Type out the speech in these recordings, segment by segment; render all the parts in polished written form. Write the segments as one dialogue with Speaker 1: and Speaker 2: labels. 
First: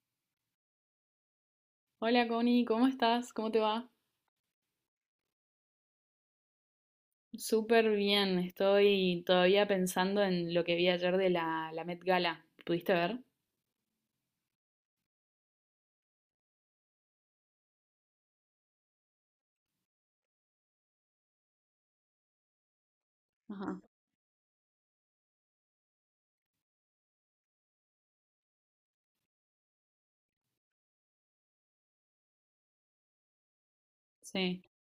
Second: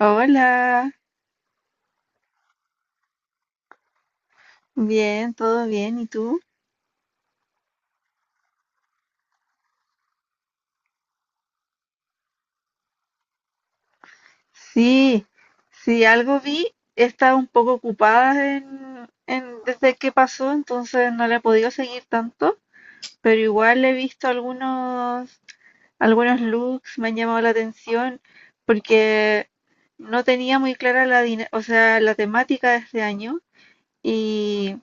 Speaker 1: Hola,
Speaker 2: Hola Connie, ¿cómo estás? ¿Cómo te va?
Speaker 1: bien, todo bien, ¿y tú?
Speaker 2: Súper bien, estoy todavía pensando en lo que vi ayer de la Met Gala. ¿Pudiste ver?
Speaker 1: Sí, sí, algo vi, he estado un poco ocupada desde que pasó, entonces no la he podido seguir tanto, pero
Speaker 2: Ajá.
Speaker 1: igual he visto algunos, algunos looks, me han llamado la atención, porque no tenía muy clara la, dina- o sea, la temática de este año,
Speaker 2: Sí,
Speaker 1: y,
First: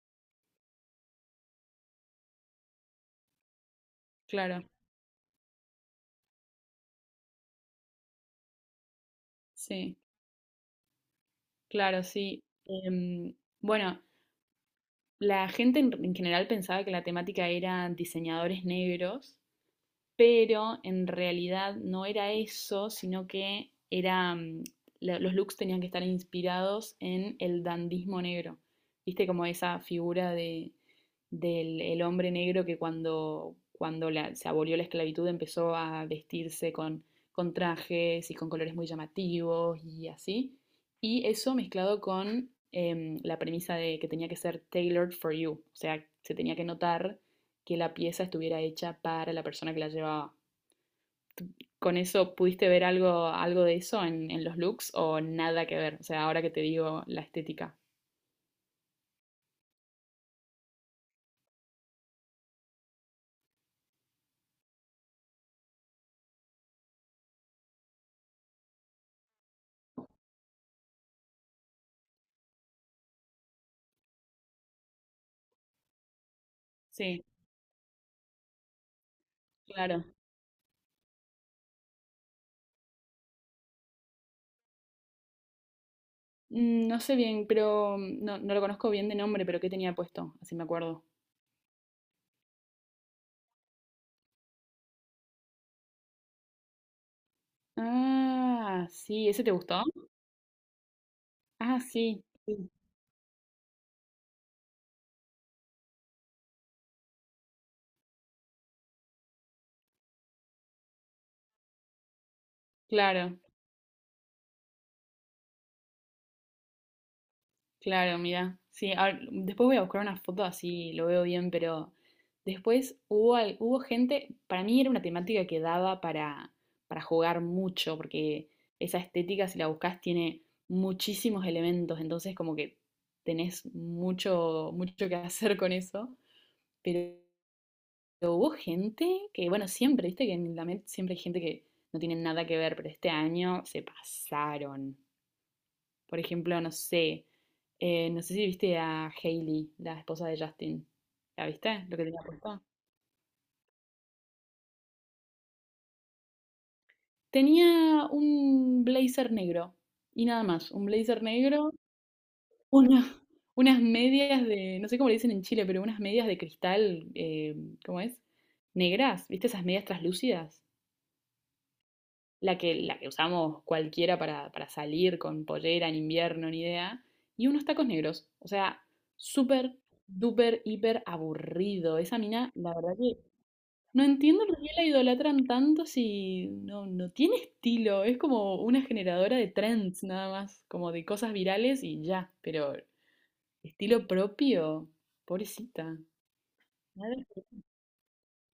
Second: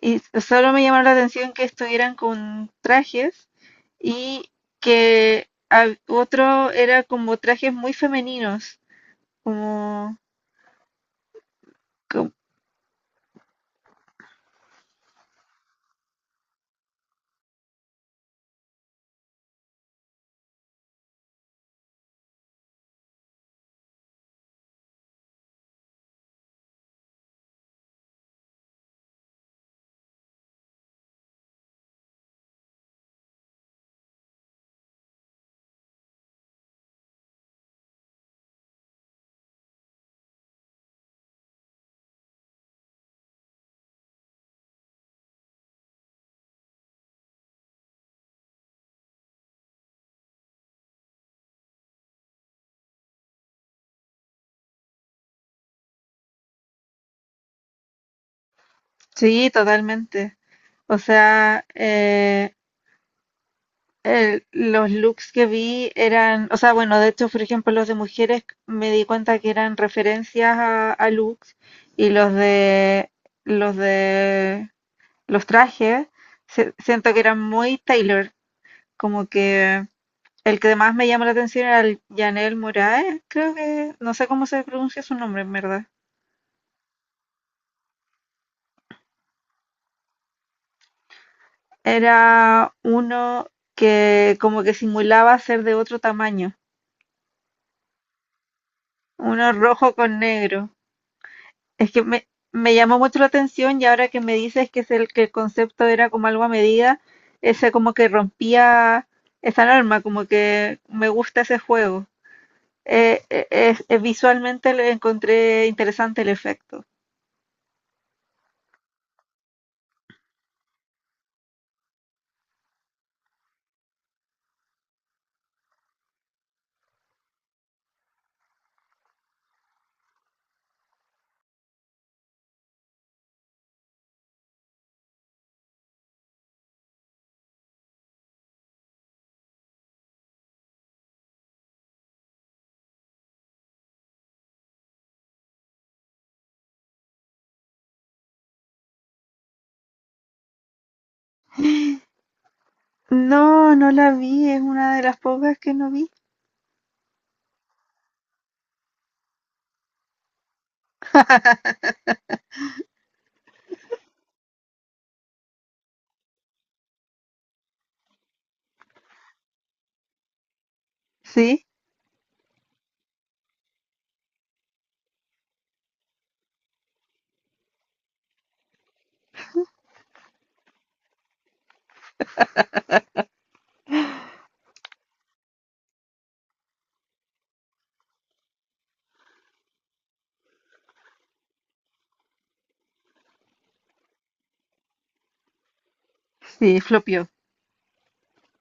Speaker 1: y solo me llamó la atención que estuvieran con trajes y
Speaker 2: claro,
Speaker 1: que otro era como trajes muy femeninos,
Speaker 2: sí,
Speaker 1: como,
Speaker 2: claro,
Speaker 1: co-
Speaker 2: sí. Em, bueno, la gente en general pensaba que la temática era diseñadores negros, pero en realidad no era eso, sino que era, los looks tenían que estar inspirados en el dandismo negro. ¿Viste como esa figura de del el hombre negro que cuando, se abolió la esclavitud empezó a vestirse con trajes y con colores muy llamativos y así? Y eso mezclado con la premisa de que tenía que ser tailored for you, o sea, se tenía que notar que la pieza estuviera hecha para la persona que la llevaba. ¿Con eso pudiste ver algo, algo de eso en los looks o nada que ver? O sea, ahora que te digo la estética.
Speaker 1: sí, totalmente. O sea, los looks que vi eran, o sea, bueno, de hecho, por ejemplo, los de mujeres me di cuenta que eran referencias a looks y los de los trajes siento que
Speaker 2: Sí,
Speaker 1: eran muy Taylor. Como que
Speaker 2: claro.
Speaker 1: el que más me llamó la atención era el Janel Moraes, creo que, no sé cómo se pronuncia su nombre en verdad.
Speaker 2: Mm, no sé bien, pero no, no lo conozco bien de nombre, pero ¿qué tenía puesto? Así me acuerdo.
Speaker 1: Era uno que como que simulaba ser de otro tamaño,
Speaker 2: Ah, sí, ¿ese te
Speaker 1: uno
Speaker 2: gustó?
Speaker 1: rojo con negro.
Speaker 2: Ah,
Speaker 1: Es que
Speaker 2: sí, sí,
Speaker 1: me llamó mucho la atención y ahora que me dices que es el que el concepto era como algo a medida, ese como que rompía esa norma, como que me gusta ese juego.
Speaker 2: claro,
Speaker 1: Visualmente le encontré interesante el efecto.
Speaker 2: claro, mira. Sí, después voy a buscar una foto así lo veo bien, pero después hubo, hubo gente. Para mí era una temática que daba para jugar mucho, porque esa estética, si la buscas, tiene muchísimos elementos, entonces como que tenés mucho, mucho que hacer con eso. Pero hubo gente que, bueno, siempre, viste que en la Met siempre hay gente que no tiene nada que ver, pero este año se pasaron. Por ejemplo, no sé, no sé si viste a Hailey, la esposa de Justin. ¿La viste? Lo que tenía puesto.
Speaker 1: No, no la vi, es una de las pocas que no vi.
Speaker 2: Tenía un blazer negro y nada más, un blazer negro, una- unas medias de, no sé cómo le dicen en Chile, pero unas medias de cristal, ¿cómo es? Negras, ¿viste esas medias traslúcidas?
Speaker 1: Sí,
Speaker 2: La que, la que usamos cualquiera para salir con pollera en invierno, ni idea, y unos tacos negros. O sea, súper, duper, hiper aburrido. Esa mina, la verdad que no entiendo por qué la idolatran tanto si no, no tiene estilo. Es como una generadora de trends nada más, como de cosas virales y ya, pero estilo propio, pobrecita.
Speaker 1: sí, flopió.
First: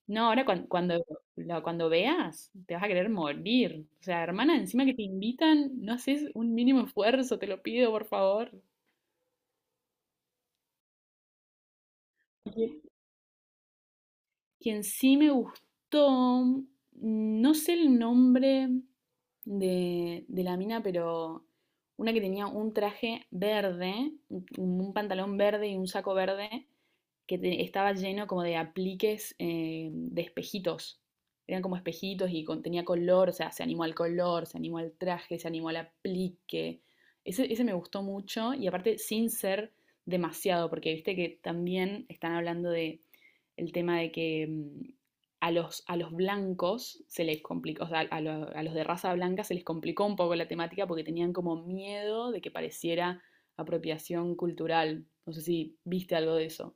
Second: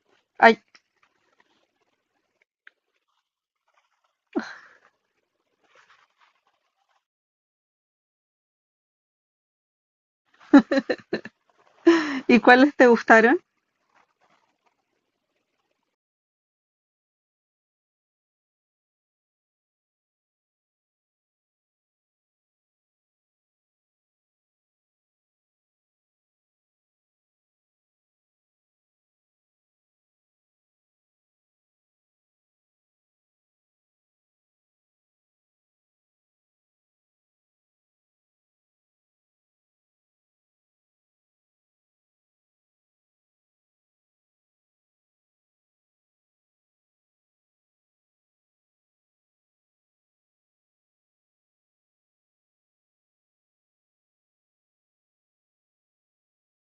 Speaker 2: No, ahora
Speaker 1: Ay,
Speaker 2: veas, te vas a querer morir. O sea, hermana, encima que te invitan, no haces un mínimo esfuerzo, te lo pido, por favor.
Speaker 1: ¿y cuáles
Speaker 2: Y
Speaker 1: te gustaron?
Speaker 2: quien sí me gustó, mm, no sé el nombre de la mina, pero una que tenía un traje verde, un pantalón verde y un saco verde, estaba lleno como de apliques de espejitos. Eran como espejitos y tenía color, o sea, se animó al color, se animó al traje, se animó al aplique. Ese me gustó mucho y aparte sin ser demasiado, porque viste que también están hablando de el tema de que a los blancos se les complicó, o sea, a los de raza blanca se les complicó un poco la temática porque tenían como miedo de que pareciera apropiación cultural. No sé si viste algo de eso.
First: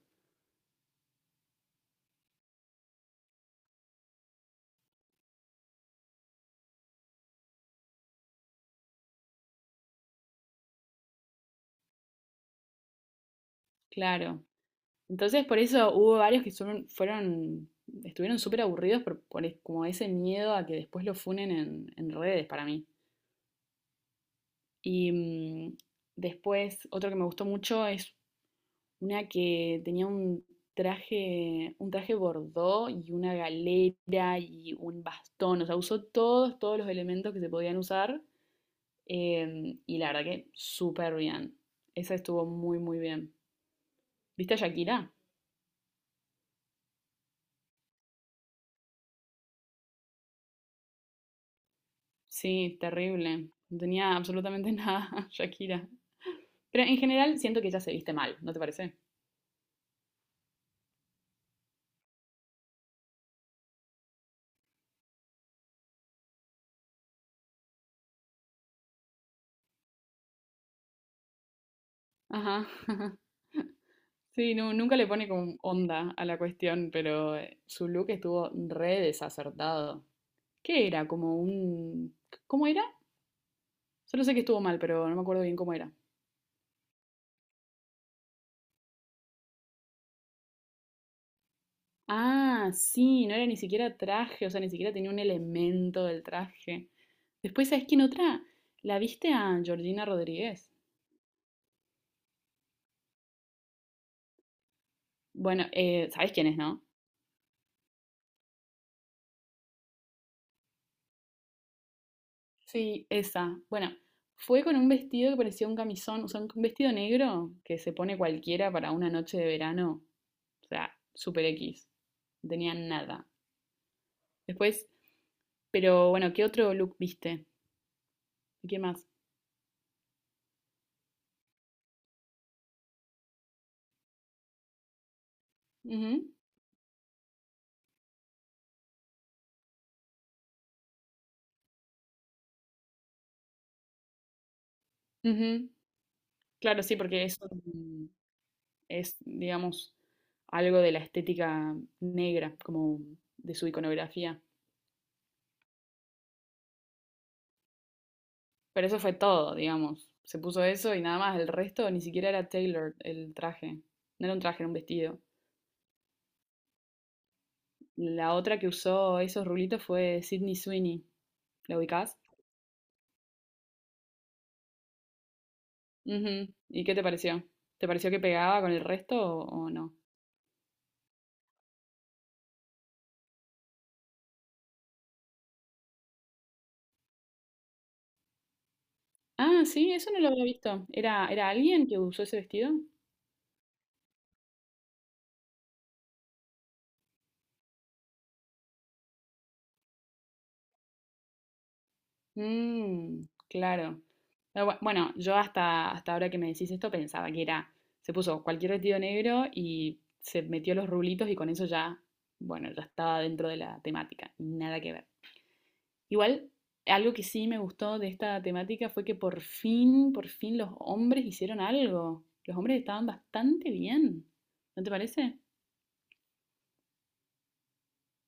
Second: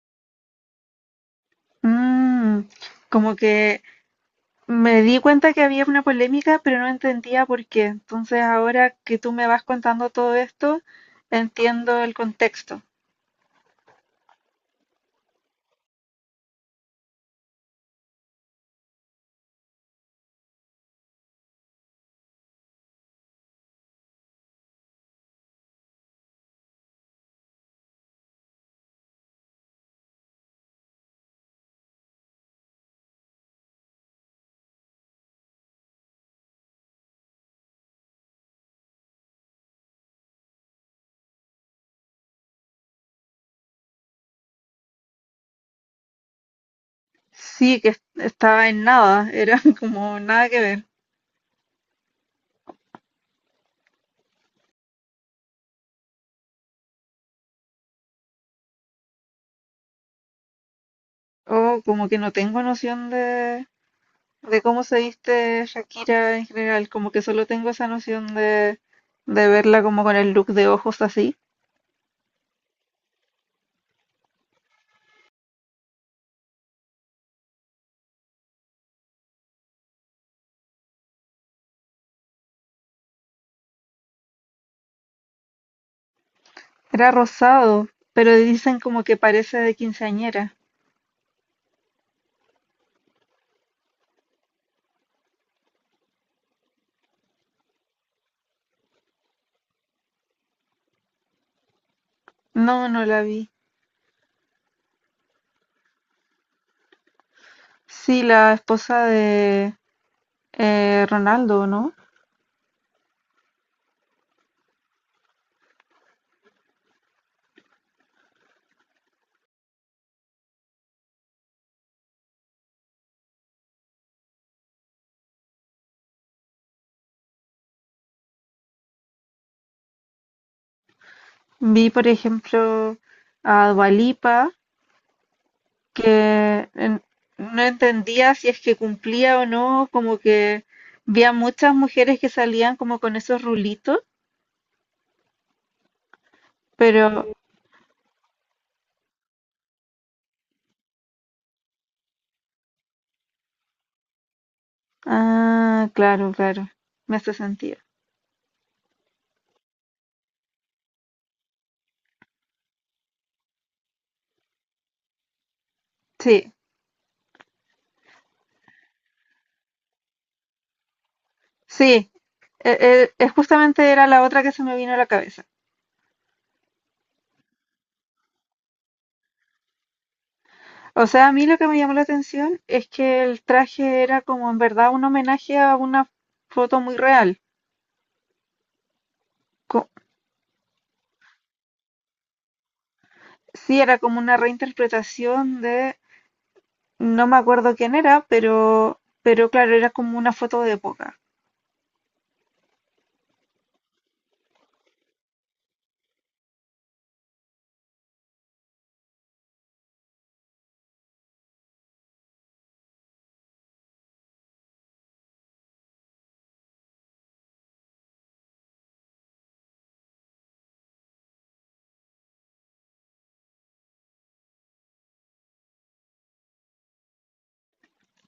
Speaker 1: Mm, como que me di cuenta que había una polémica, pero no entendía por qué. Entonces, ahora que tú me vas contando todo esto, entiendo el contexto.
Speaker 2: Claro. Entonces, por eso hubo varios que fueron, estuvieron súper aburridos por, como ese miedo a que después lo funen en redes para mí. Y después, otro que me gustó mucho es una que tenía un traje bordó y una galera y un bastón. O sea, usó todos, todos los elementos que se podían usar. Y la verdad que súper bien. Esa estuvo muy, muy bien. ¿Viste a Shakira?
Speaker 1: Sí, estaba en nada, era como nada que ver.
Speaker 2: Sí, terrible. No tenía absolutamente nada, Shakira. Pero en general siento que ella se viste mal, ¿no te parece?
Speaker 1: O como que no tengo noción de cómo se viste Shakira en general, como que solo tengo esa noción de verla como con el look de ojos así.
Speaker 2: Ajá. Sí, no, nunca le pone como onda a la cuestión, pero su look estuvo re desacertado. ¿Qué era? Como un... ¿Cómo era? Solo sé que estuvo mal, pero no me acuerdo bien cómo era.
Speaker 1: Era rosado, pero dicen como que parece de quinceañera.
Speaker 2: Ah, sí, no era ni siquiera traje, o sea, ni siquiera tenía un elemento del traje. Después, ¿sabes quién otra? La viste a Georgina Rodríguez.
Speaker 1: No, no la vi.
Speaker 2: Bueno, ¿sabes quién es, no?
Speaker 1: Sí, la esposa de Ronaldo, ¿no?
Speaker 2: Sí, esa. Bueno, fue con un vestido que parecía un camisón, o sea, un vestido negro que se pone cualquiera para una noche de verano. O sea, super X. No tenía nada. Después, pero bueno, ¿qué otro look viste? ¿Y qué más?
Speaker 1: Vi, por ejemplo, a Dua Lipa,
Speaker 2: Ujú,
Speaker 1: que en- no entendía si es que cumplía o no, como que vi a muchas mujeres que salían como con esos rulitos,
Speaker 2: ujú. Claro, sí,
Speaker 1: pero
Speaker 2: porque digamos, algo de la estética negra, como de su iconografía.
Speaker 1: Ah, claro, claro. Me hace sentido.
Speaker 2: Pero eso fue todo, digamos. Se puso eso y nada más. El resto ni siquiera era Taylor el traje. No era un traje, era un vestido.
Speaker 1: Sí,
Speaker 2: La otra que usó esos rulitos fue Sydney Sweeney. ¿La
Speaker 1: sí.
Speaker 2: ubicás?
Speaker 1: Es justamente era la otra que se me vino a la cabeza.
Speaker 2: Ujú. ¿Y qué te pareció? ¿Te pareció que pegaba con el resto o no?
Speaker 1: O sea, a mí lo que me llamó la atención es que el traje era como en verdad un homenaje a una foto muy real.
Speaker 2: Ah,
Speaker 1: Co-
Speaker 2: sí, eso no lo había visto. ¿Era, era alguien que usó ese vestido?
Speaker 1: sí, era como una reinterpretación de, no me acuerdo quién era, pero claro, era como una foto de época.
Speaker 2: Mmm, claro. Pero bueno, yo hasta, hasta ahora que me decís esto pensaba que era, se puso cualquier vestido negro y se metió los rulitos y con eso ya, bueno, ya estaba dentro de la temática, nada que ver. Igual, algo que sí me gustó de esta temática fue que por fin los hombres hicieron algo. Los hombres estaban bastante bien, ¿no te parece?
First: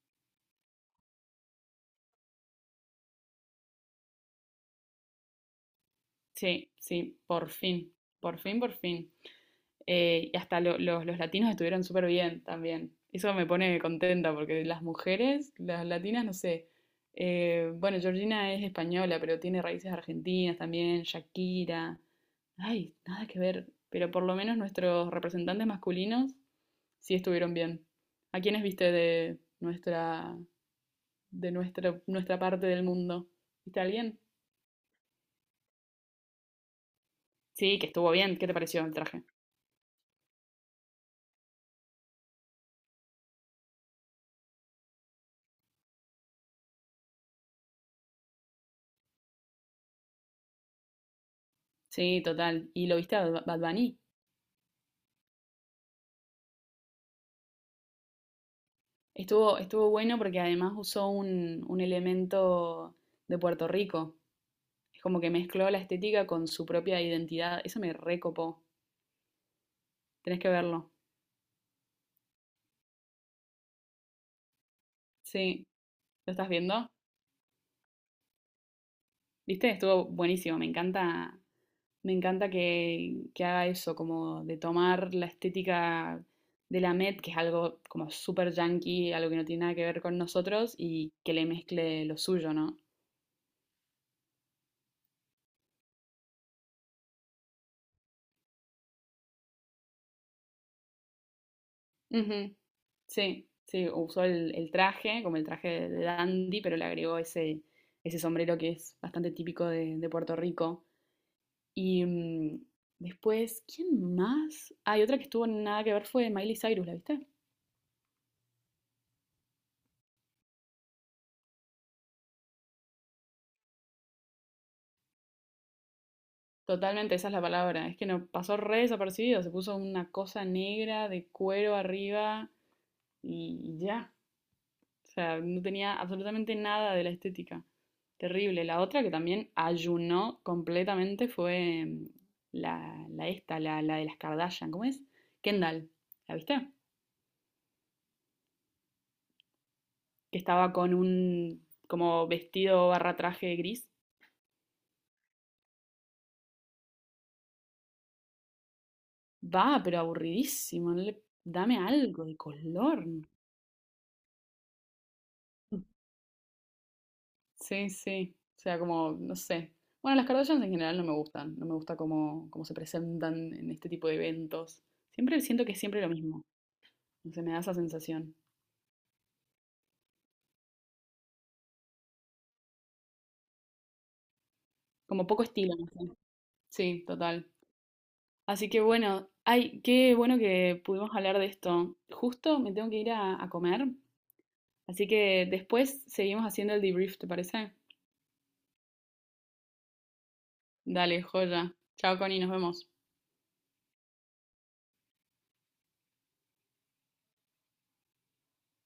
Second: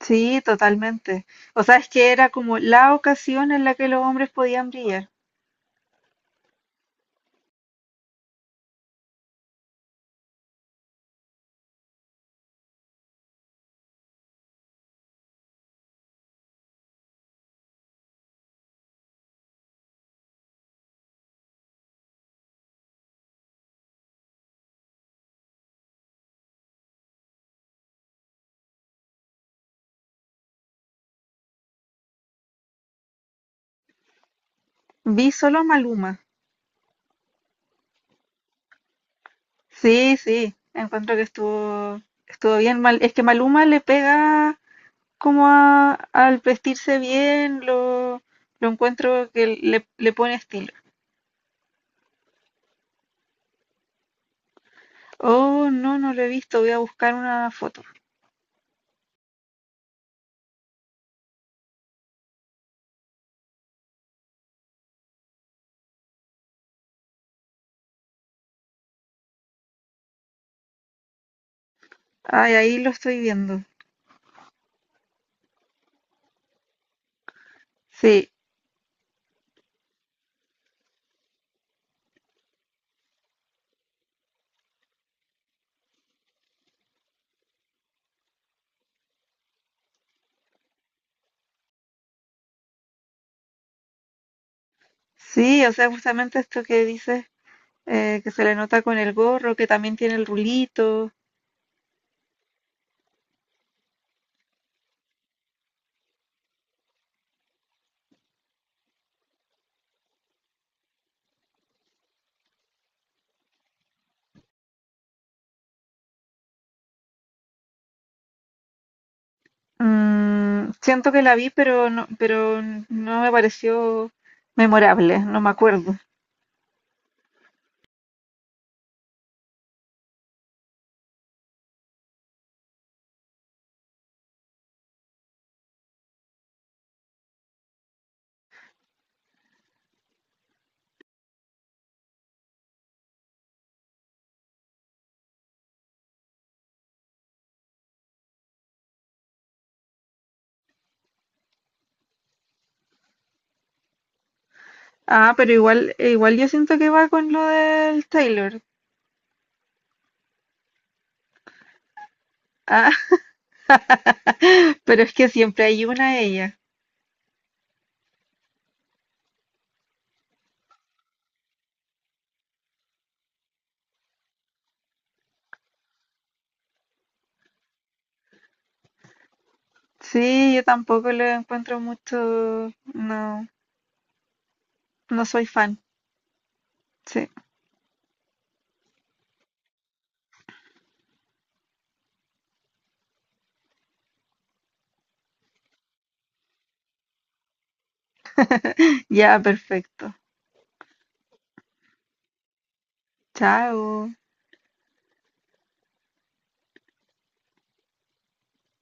Speaker 1: Sí, totalmente. O sea, es que era como la ocasión en la que los hombres podían brillar.
Speaker 2: Sí, sí, por fin, por fin, por fin. Y hasta los latinos estuvieron súper bien también. Eso me pone contenta porque las mujeres, las latinas, no sé. Bueno, Georgina es española, pero tiene raíces argentinas también, Shakira. Ay, nada que ver. Pero por lo menos nuestros representantes masculinos sí estuvieron bien. ¿A quiénes viste de nuestra, nuestra parte del mundo? ¿Viste a alguien?
Speaker 1: Vi solo a Maluma.
Speaker 2: Sí, que estuvo bien. ¿Qué te pareció el traje?
Speaker 1: Sí, sí, encuentro que estuvo, estuvo bien mal. Es que Maluma le pega como al vestirse bien, lo encuentro que le pone estilo.
Speaker 2: Sí, total. ¿Y lo viste a Bad Bunny?
Speaker 1: Oh, no, no lo he visto, voy a buscar una foto.
Speaker 2: Estuvo, estuvo bueno porque además usó un elemento de Puerto Rico. Es como que mezcló la estética con su propia identidad. Eso me recopó. Tenés que verlo.
Speaker 1: Ay, ahí lo estoy viendo.
Speaker 2: Sí. ¿Lo estás viendo?
Speaker 1: Sí,
Speaker 2: ¿Viste? Estuvo buenísimo. Me encanta que haga eso, como de tomar la estética de la Met, que es algo como súper yankee, algo que no tiene nada que ver con nosotros, y que le mezcle lo suyo, ¿no?
Speaker 1: sí, o sea, justamente esto que dices, que se le nota con el gorro, que también tiene el rulito.
Speaker 2: Ujú. Sí, sí, usó el traje, como el traje de dandy, pero le agregó ese, ese sombrero que es bastante típico de Puerto Rico. Y después, ¿quién más? Hay otra que estuvo nada que ver fue Miley Cyrus, ¿la viste?
Speaker 1: Mm, siento que la vi, pero no me pareció memorable, no me acuerdo.
Speaker 2: Totalmente, esa es la palabra. Es que no pasó re desapercibido, se puso una cosa negra de cuero arriba y ya. O sea, no tenía absolutamente nada de la estética. Terrible. La otra que también ayunó completamente fue la de las Kardashian. ¿Cómo es? Kendall. ¿La viste? Que estaba con un como vestido barra traje gris.
Speaker 1: Ah, pero igual, igual yo siento que va con lo del Taylor.
Speaker 2: Va, pero aburridísimo. No le- dame algo de
Speaker 1: Ah,
Speaker 2: color.
Speaker 1: pero es que siempre hay una ella.
Speaker 2: Sí, sí. O sea, como, no sé. Bueno, las Kardashians en general no me gustan. No me gusta cómo, cómo se presentan en este tipo de eventos. Siempre siento que es siempre lo mismo. Se me da esa sensación.
Speaker 1: Sí, yo tampoco lo encuentro mucho. No, no
Speaker 2: Como poco
Speaker 1: soy
Speaker 2: estilo,
Speaker 1: fan.
Speaker 2: no sé. Sí,
Speaker 1: Sí.
Speaker 2: total. Así que bueno, ay, qué bueno que pudimos hablar de esto. Justo me tengo que ir a comer, así que después seguimos haciendo el debrief, ¿te parece?
Speaker 1: Ya, perfecto.
Speaker 2: Dale, joya. Chao, Connie, nos vemos.
Speaker 1: Chao.